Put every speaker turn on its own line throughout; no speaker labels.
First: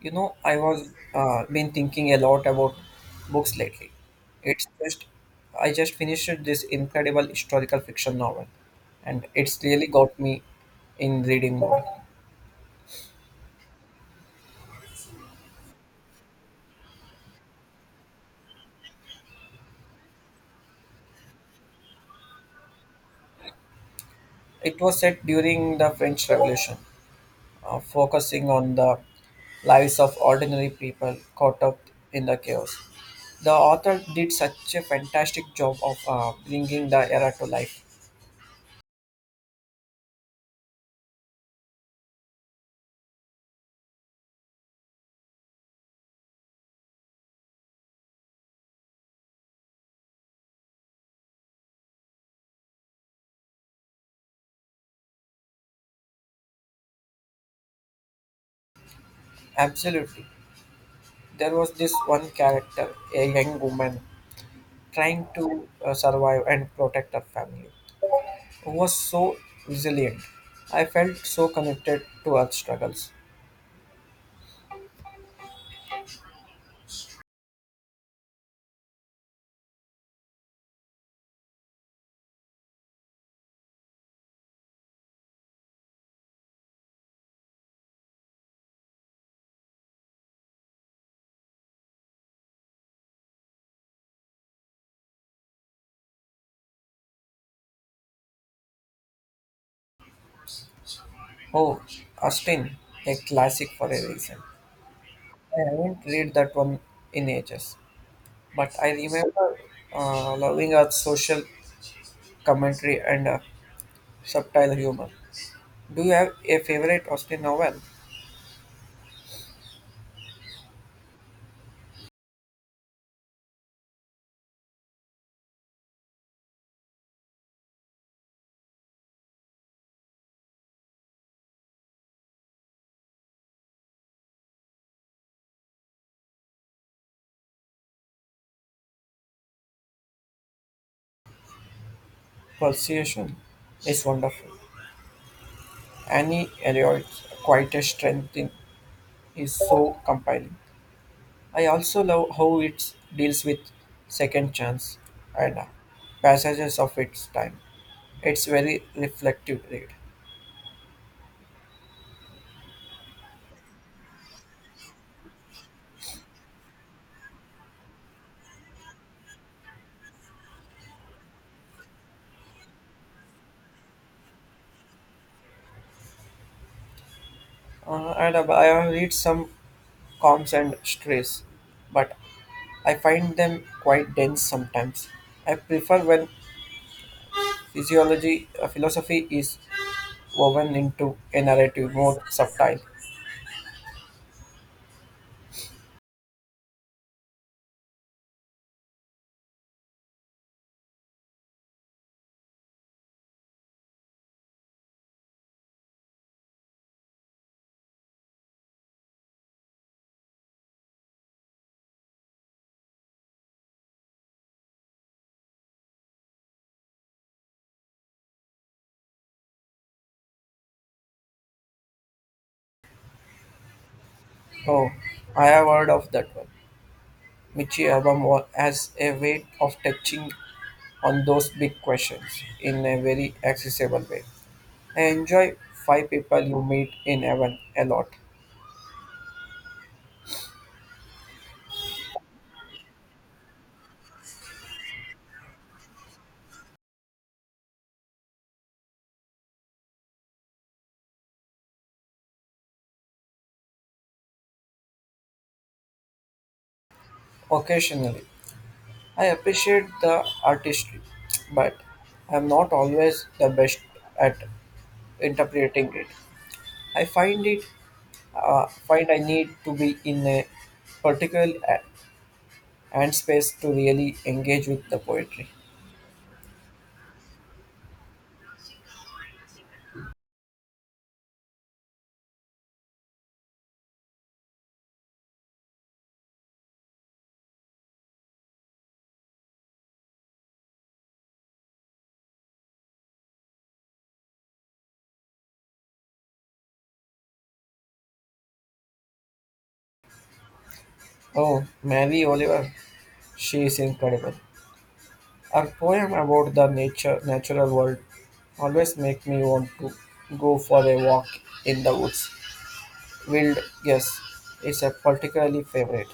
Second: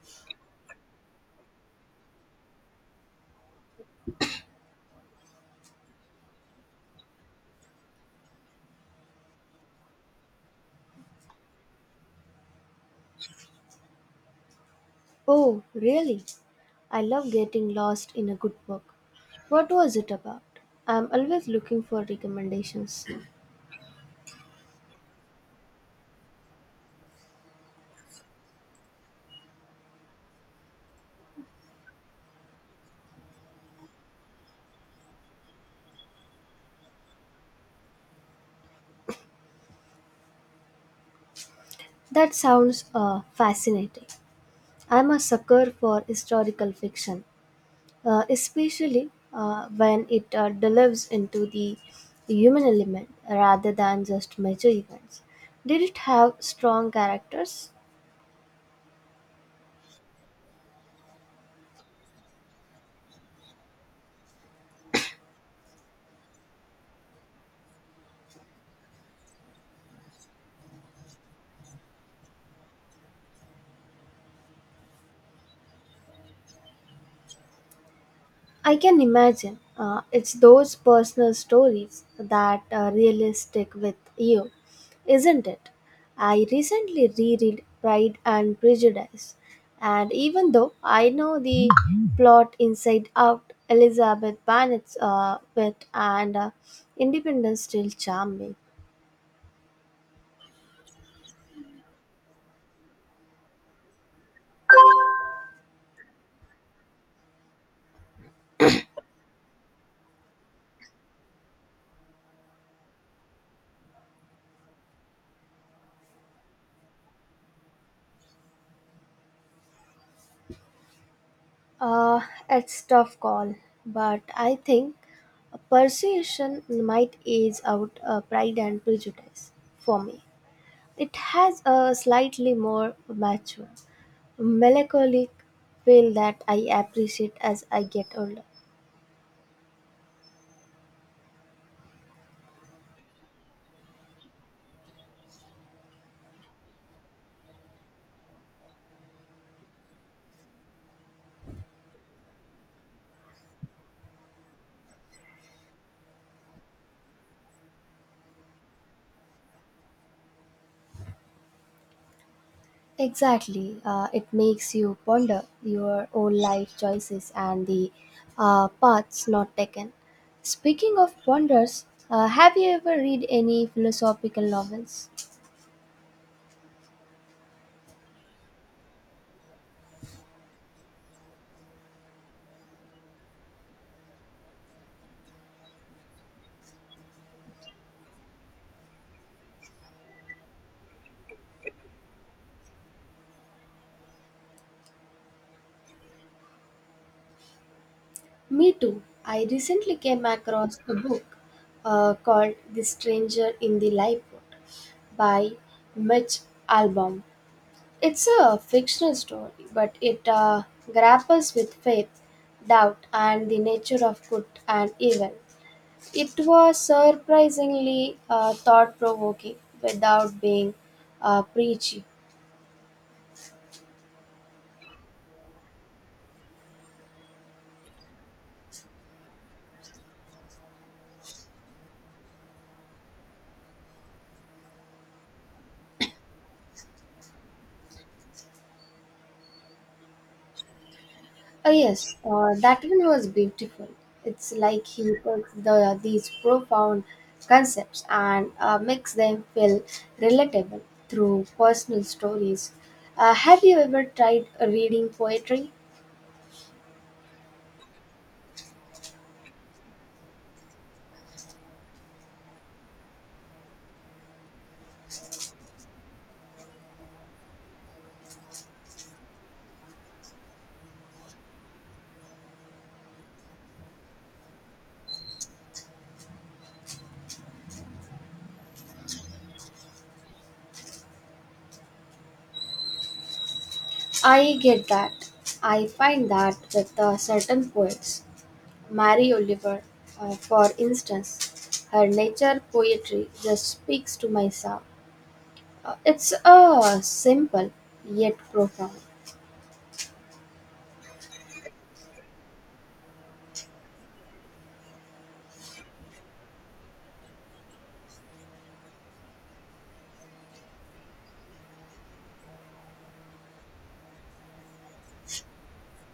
You know, I was been thinking a lot about books lately. It's just I just finished this incredible historical fiction novel, and it's really got me in reading mode.
Oh, really? I love getting lost in a good book. What was it about? I'm always looking for recommendations.
It was set during the French Revolution, focusing on the lives of ordinary people caught up in the chaos. The author did such a fantastic job of bringing the era to life.
That sounds fascinating. I'm a sucker for historical fiction, especially when it delves into the human element rather than just major events. Did it have strong characters?
Absolutely. There was this one character, a young woman trying to survive and protect her family, who was so resilient. I felt so connected to her struggles.
I can imagine. It's those personal stories that really stick with you, isn't it? I recently reread Pride and Prejudice, and even though I know the plot inside out, Elizabeth Bennet's wit and independence still charm me.
Oh, Austin, a classic for a reason. I haven't read that one in ages, but I remember loving her social commentary and subtle humor. Do you have a favorite Austen novel?
Uh, it's tough call, but I think persuasion might age out Pride and Prejudice for me. It has a slightly more mature, melancholic feel that I appreciate as I get older.
Persuasion is wonderful. Annie Elliot's quietest strength in is so compelling. I also love how it deals with second chance and passages of its time. It's very reflective read.
Exactly. It makes you ponder your own life choices and the paths not taken. Speaking of ponders, have you ever read any philosophical novels?
And I have read some calms and stress, but I find them quite dense sometimes. I prefer when philosophy is woven into a narrative more subtle.
Me too. I recently came across a book called The Stranger in the Lifeboat by Mitch Albom. It's a fictional story, but it grapples with faith, doubt, and the nature of good and evil. It was surprisingly thought provoking without being preachy.
Oh, I have heard of that one. Michi Abamo has a way of touching on those big questions in a very accessible way. I enjoy five people you meet in heaven a lot.
Yes, that one was beautiful. It's like he takes these profound concepts and makes them feel relatable through personal stories. Have you ever tried reading poetry?
Occasionally, I appreciate the artistry, but I'm not always the best at interpreting it. I find it find I need to be in a particular a- and space to really engage with the poetry.
I get that. I find that with certain poets. Mary Oliver, for instance, her nature poetry just speaks to my soul. It's simple yet profound.
Oh, Mary Oliver, she is incredible. Her poem about the nature natural world always make me want to go for a walk in the woods. Wild guess is a particularly favorite.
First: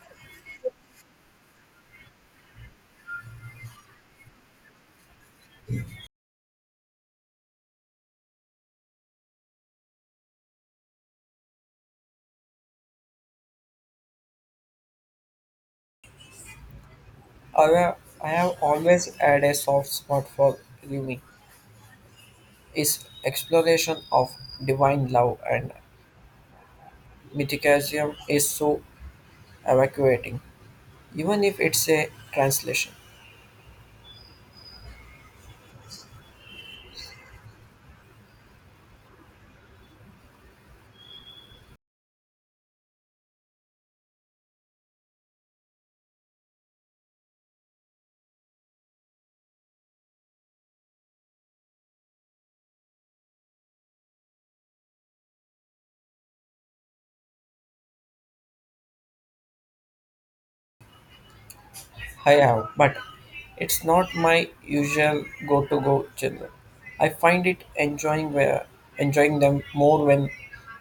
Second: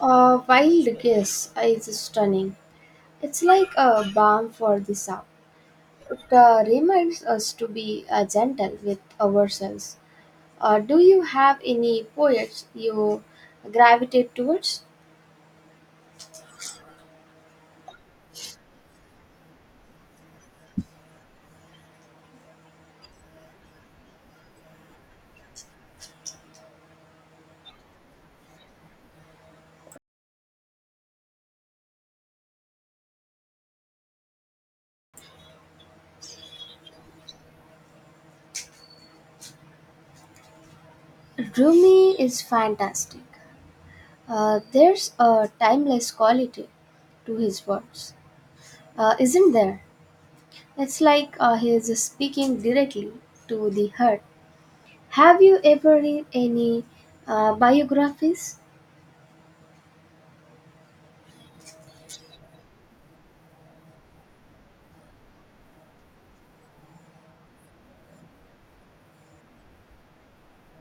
A wild guess is stunning. It's like a balm for the soul. It reminds us to be gentle with ourselves. Do you have any poets you gravitate towards?
However, I have always had a soft spot for Rumi. His exploration of divine love and mythicism is so evacuating, even if it's a translation.
Rumi is fantastic. There's a timeless quality to his words, isn't there? It's like he is speaking directly to the heart. Have you ever read any biographies?
I have, but it's not my usual go-to go genre. I find it enjoying them more when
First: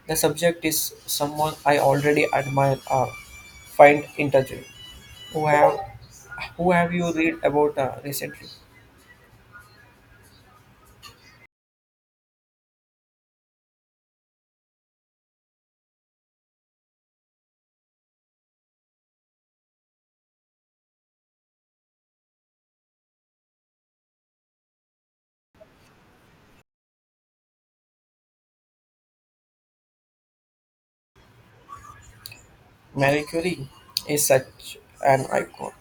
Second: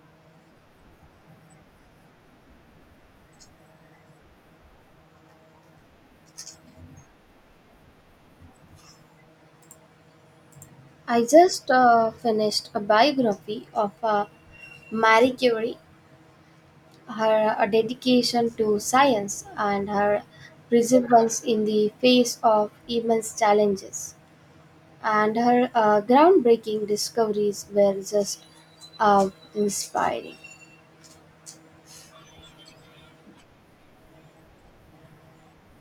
the subject is someone I already admire or find intriguing. Who have who have you read about recently?
I just finished a biography of Marie Curie, her dedication to science, and her perseverance in the face of immense challenges. And her groundbreaking discoveries were just inspiring.
Marie Curie is such an icon.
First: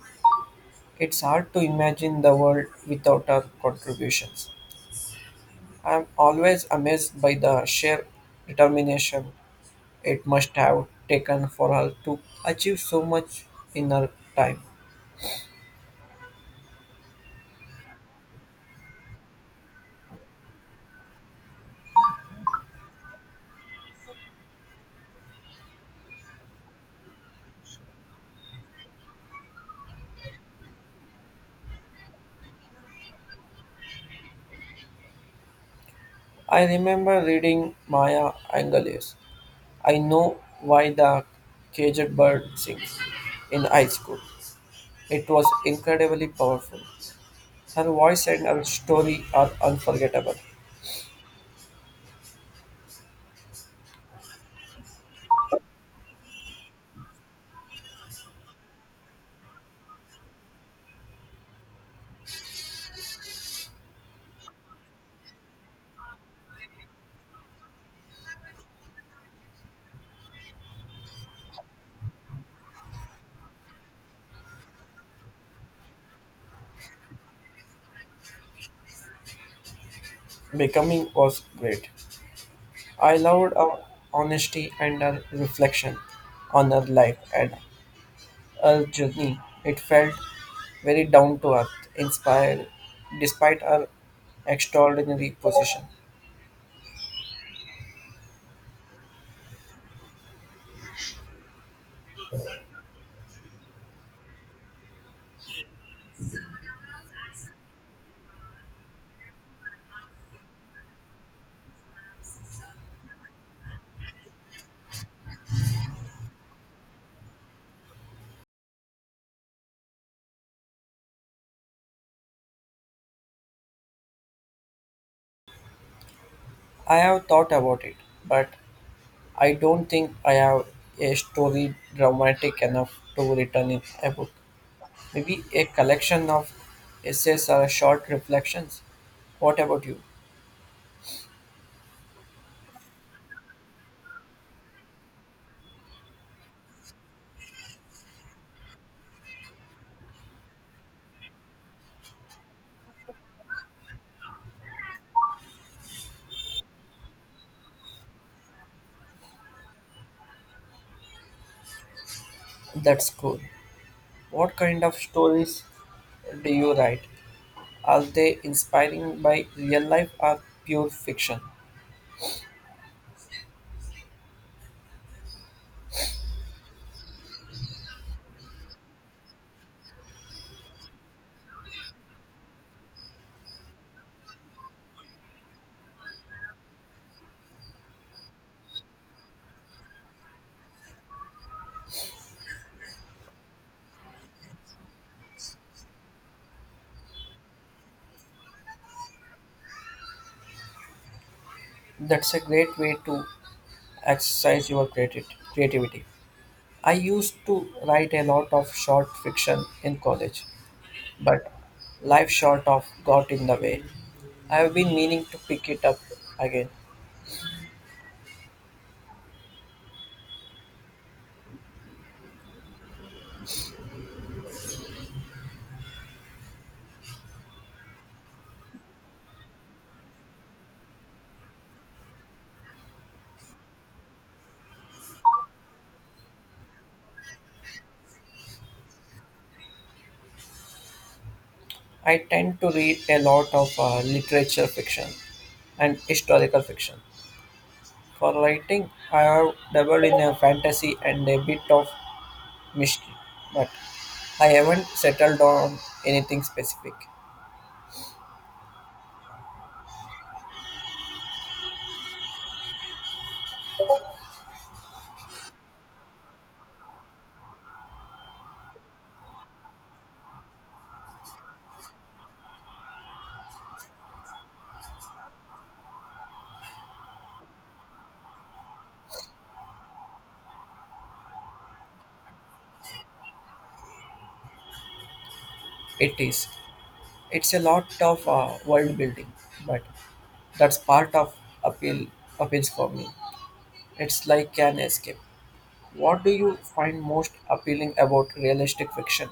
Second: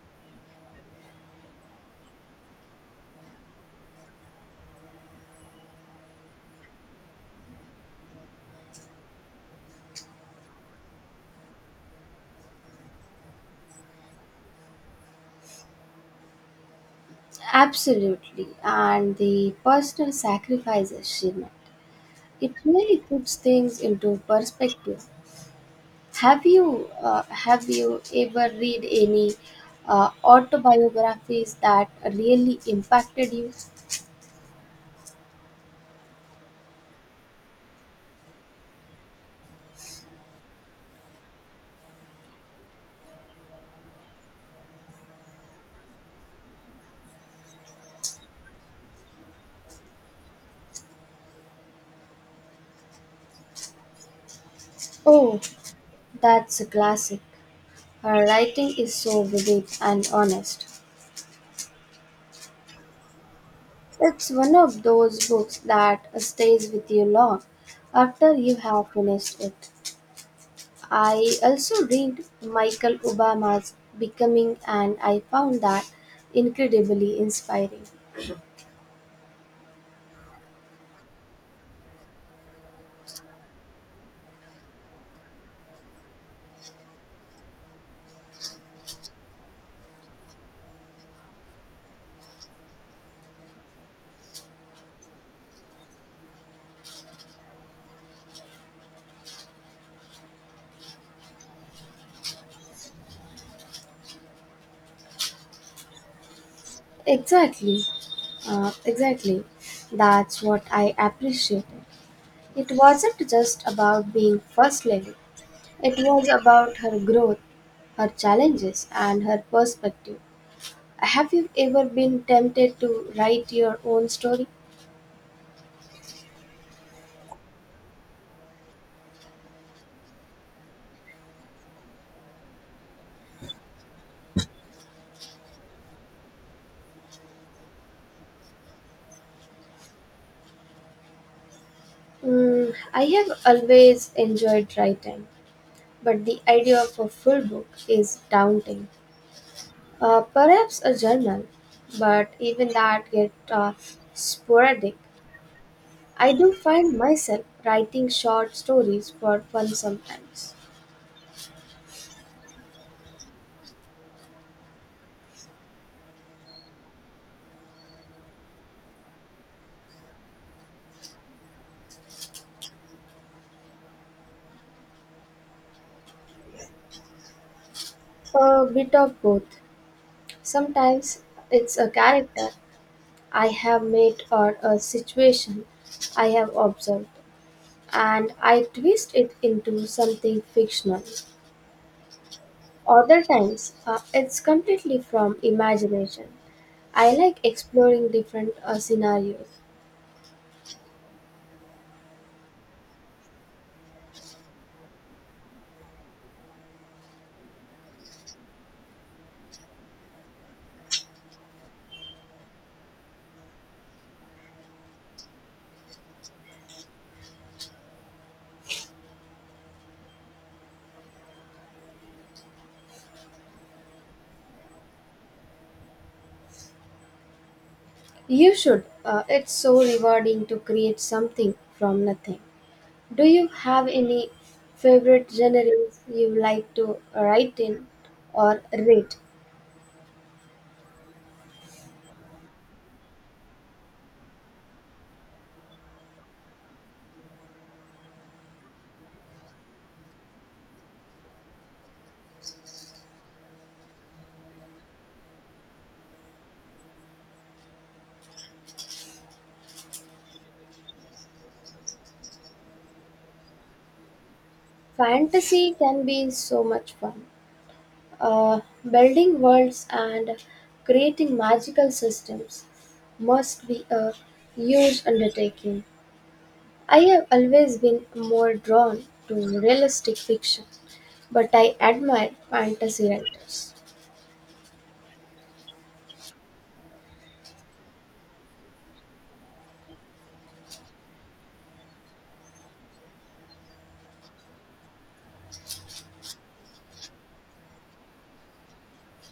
It's hard to imagine the world without her contributions. I'm always amazed by the sheer determination it must have taken for her to achieve so much in her time.
Absolutely, and the personal sacrifices she made. It really puts things into perspective. Have you ever read any autobiographies that really impacted you?
I remember reading Maya Angelou. I know why the caged bird sings in high school. It was incredibly powerful. Her voice and her story are unforgettable.
Oh, that's a classic. Her writing is so vivid and honest. It's one of those books that stays with you long after you have finished it. I also read Michael Obama's Becoming, and I found that incredibly inspiring.
Becoming was great. I loved her honesty and her reflection on her life and a journey. It felt very down to earth, inspired despite our extraordinary position.
Exactly, exactly. That's what I appreciate. It wasn't just about being First Lady, it was about her growth, her challenges, and her perspective. Have you ever been tempted to write your own story?
I have thought about it, but I don't think I have a story dramatic enough to return in a book. Maybe a collection of essays or short reflections. What about you?
Mm, I have always enjoyed writing, but the idea of a full book is daunting. Perhaps a journal, but even that gets sporadic. I do find myself writing short stories for fun sometimes.
That's cool. What kind of stories do you write? Are they inspiring by real life or pure fiction?
A bit of both. Sometimes it's a character I have made or a situation I have observed, and I twist it into something fictional. Other times, it's completely from imagination. I like exploring different scenarios.
That's a great way to exercise your creati- creativity. I used to write a lot of short fiction in college, but life short of got in the way. I have been meaning to pick it up again.
You should. It's so rewarding to create something from nothing. Do you have any favorite genres you like to write in or read?
I tend to read a lot of literature fiction and historical fiction. For writing, I have dabbled in a fantasy and a bit of mystery, but I haven't settled on anything specific.
Fantasy can be so much fun. Uh, Building worlds and creating magical systems must be a huge undertaking. I have always been more drawn to realistic fiction, but I admire fantasy writers.
It is. It's a lot of world building, but that's part of appeal appeals for me. It's like an escape. What do you find most appealing about realistic fiction?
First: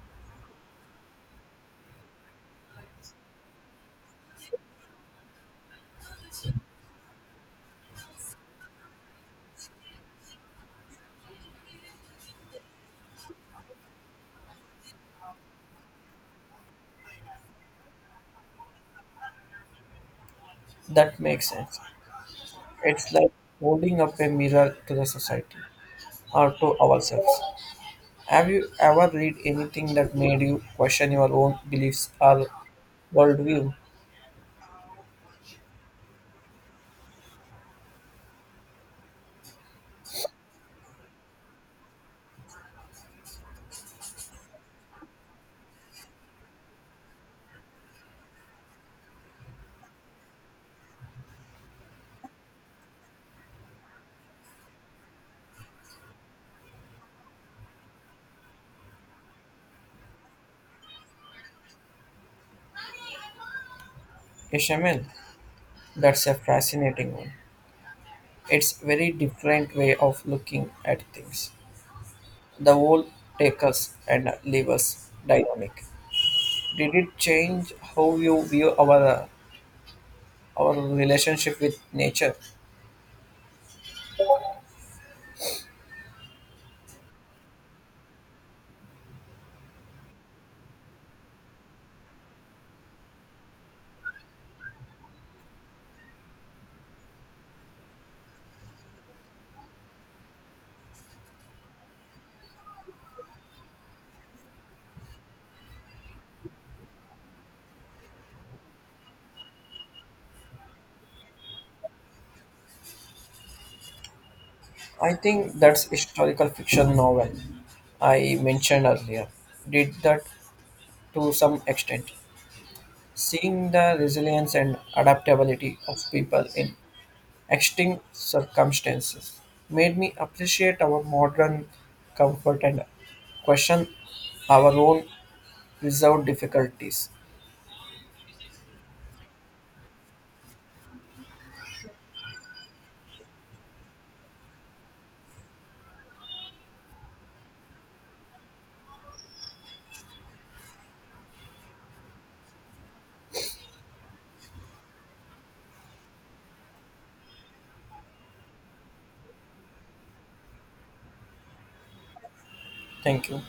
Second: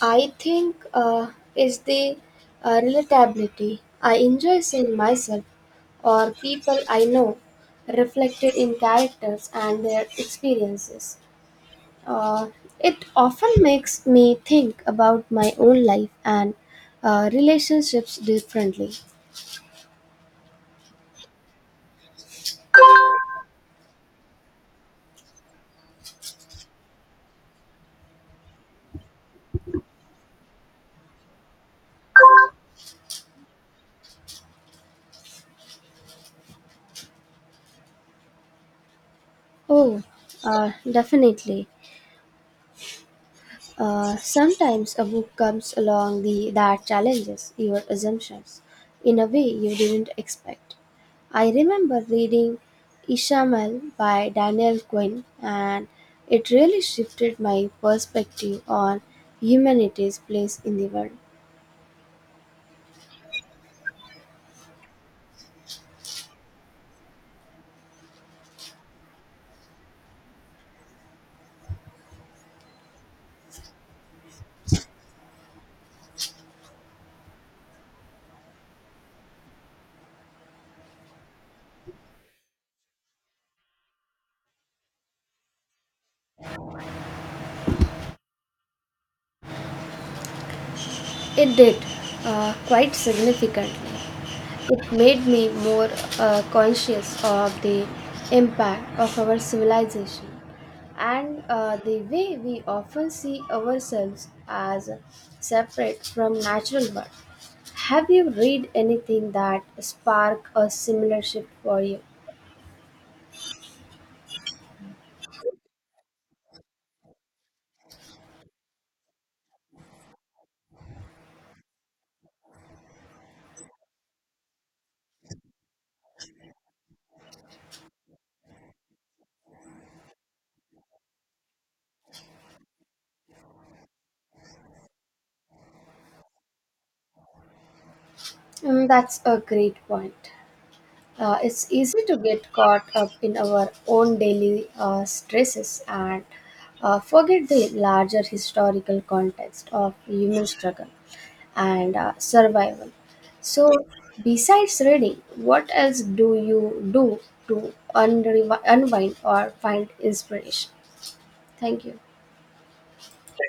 I think is the relatability I enjoy seeing myself or people I know reflected in characters and their experiences. Uh, it often makes me think about my own life and relationships differently.
That makes sense. It's like holding up a mirror to the society or to ourselves. Have you ever read anything that made you question your own beliefs or worldview?
Oh, definitely. Sometimes a book comes along that challenges your assumptions in a way you didn't expect. I remember reading Ishamel by Daniel Quinn, and it really shifted my perspective on humanity's place in the world.
Ishamel, that's a fascinating one. It's very different way of looking at things. The whole take us and leave us dynamic. Did it change how you view our relationship with nature?
It did, quite significantly. It made me more conscious of the impact of our civilization and the way we often see ourselves as separate from natural world. Have you read anything that sparked a similar shift for you?
I think that's historical fiction novel I mentioned earlier. Did that to some extent. Seeing the resilience and adaptability of people in extreme circumstances made me appreciate our modern comfort and question our own reserved difficulties.
Mm, that's a great point. It's easy to get caught up in our own daily stresses and forget the larger historical context of human struggle and survival. So, besides reading, what else do you do to unwind or find inspiration? Thank you.
Thank you.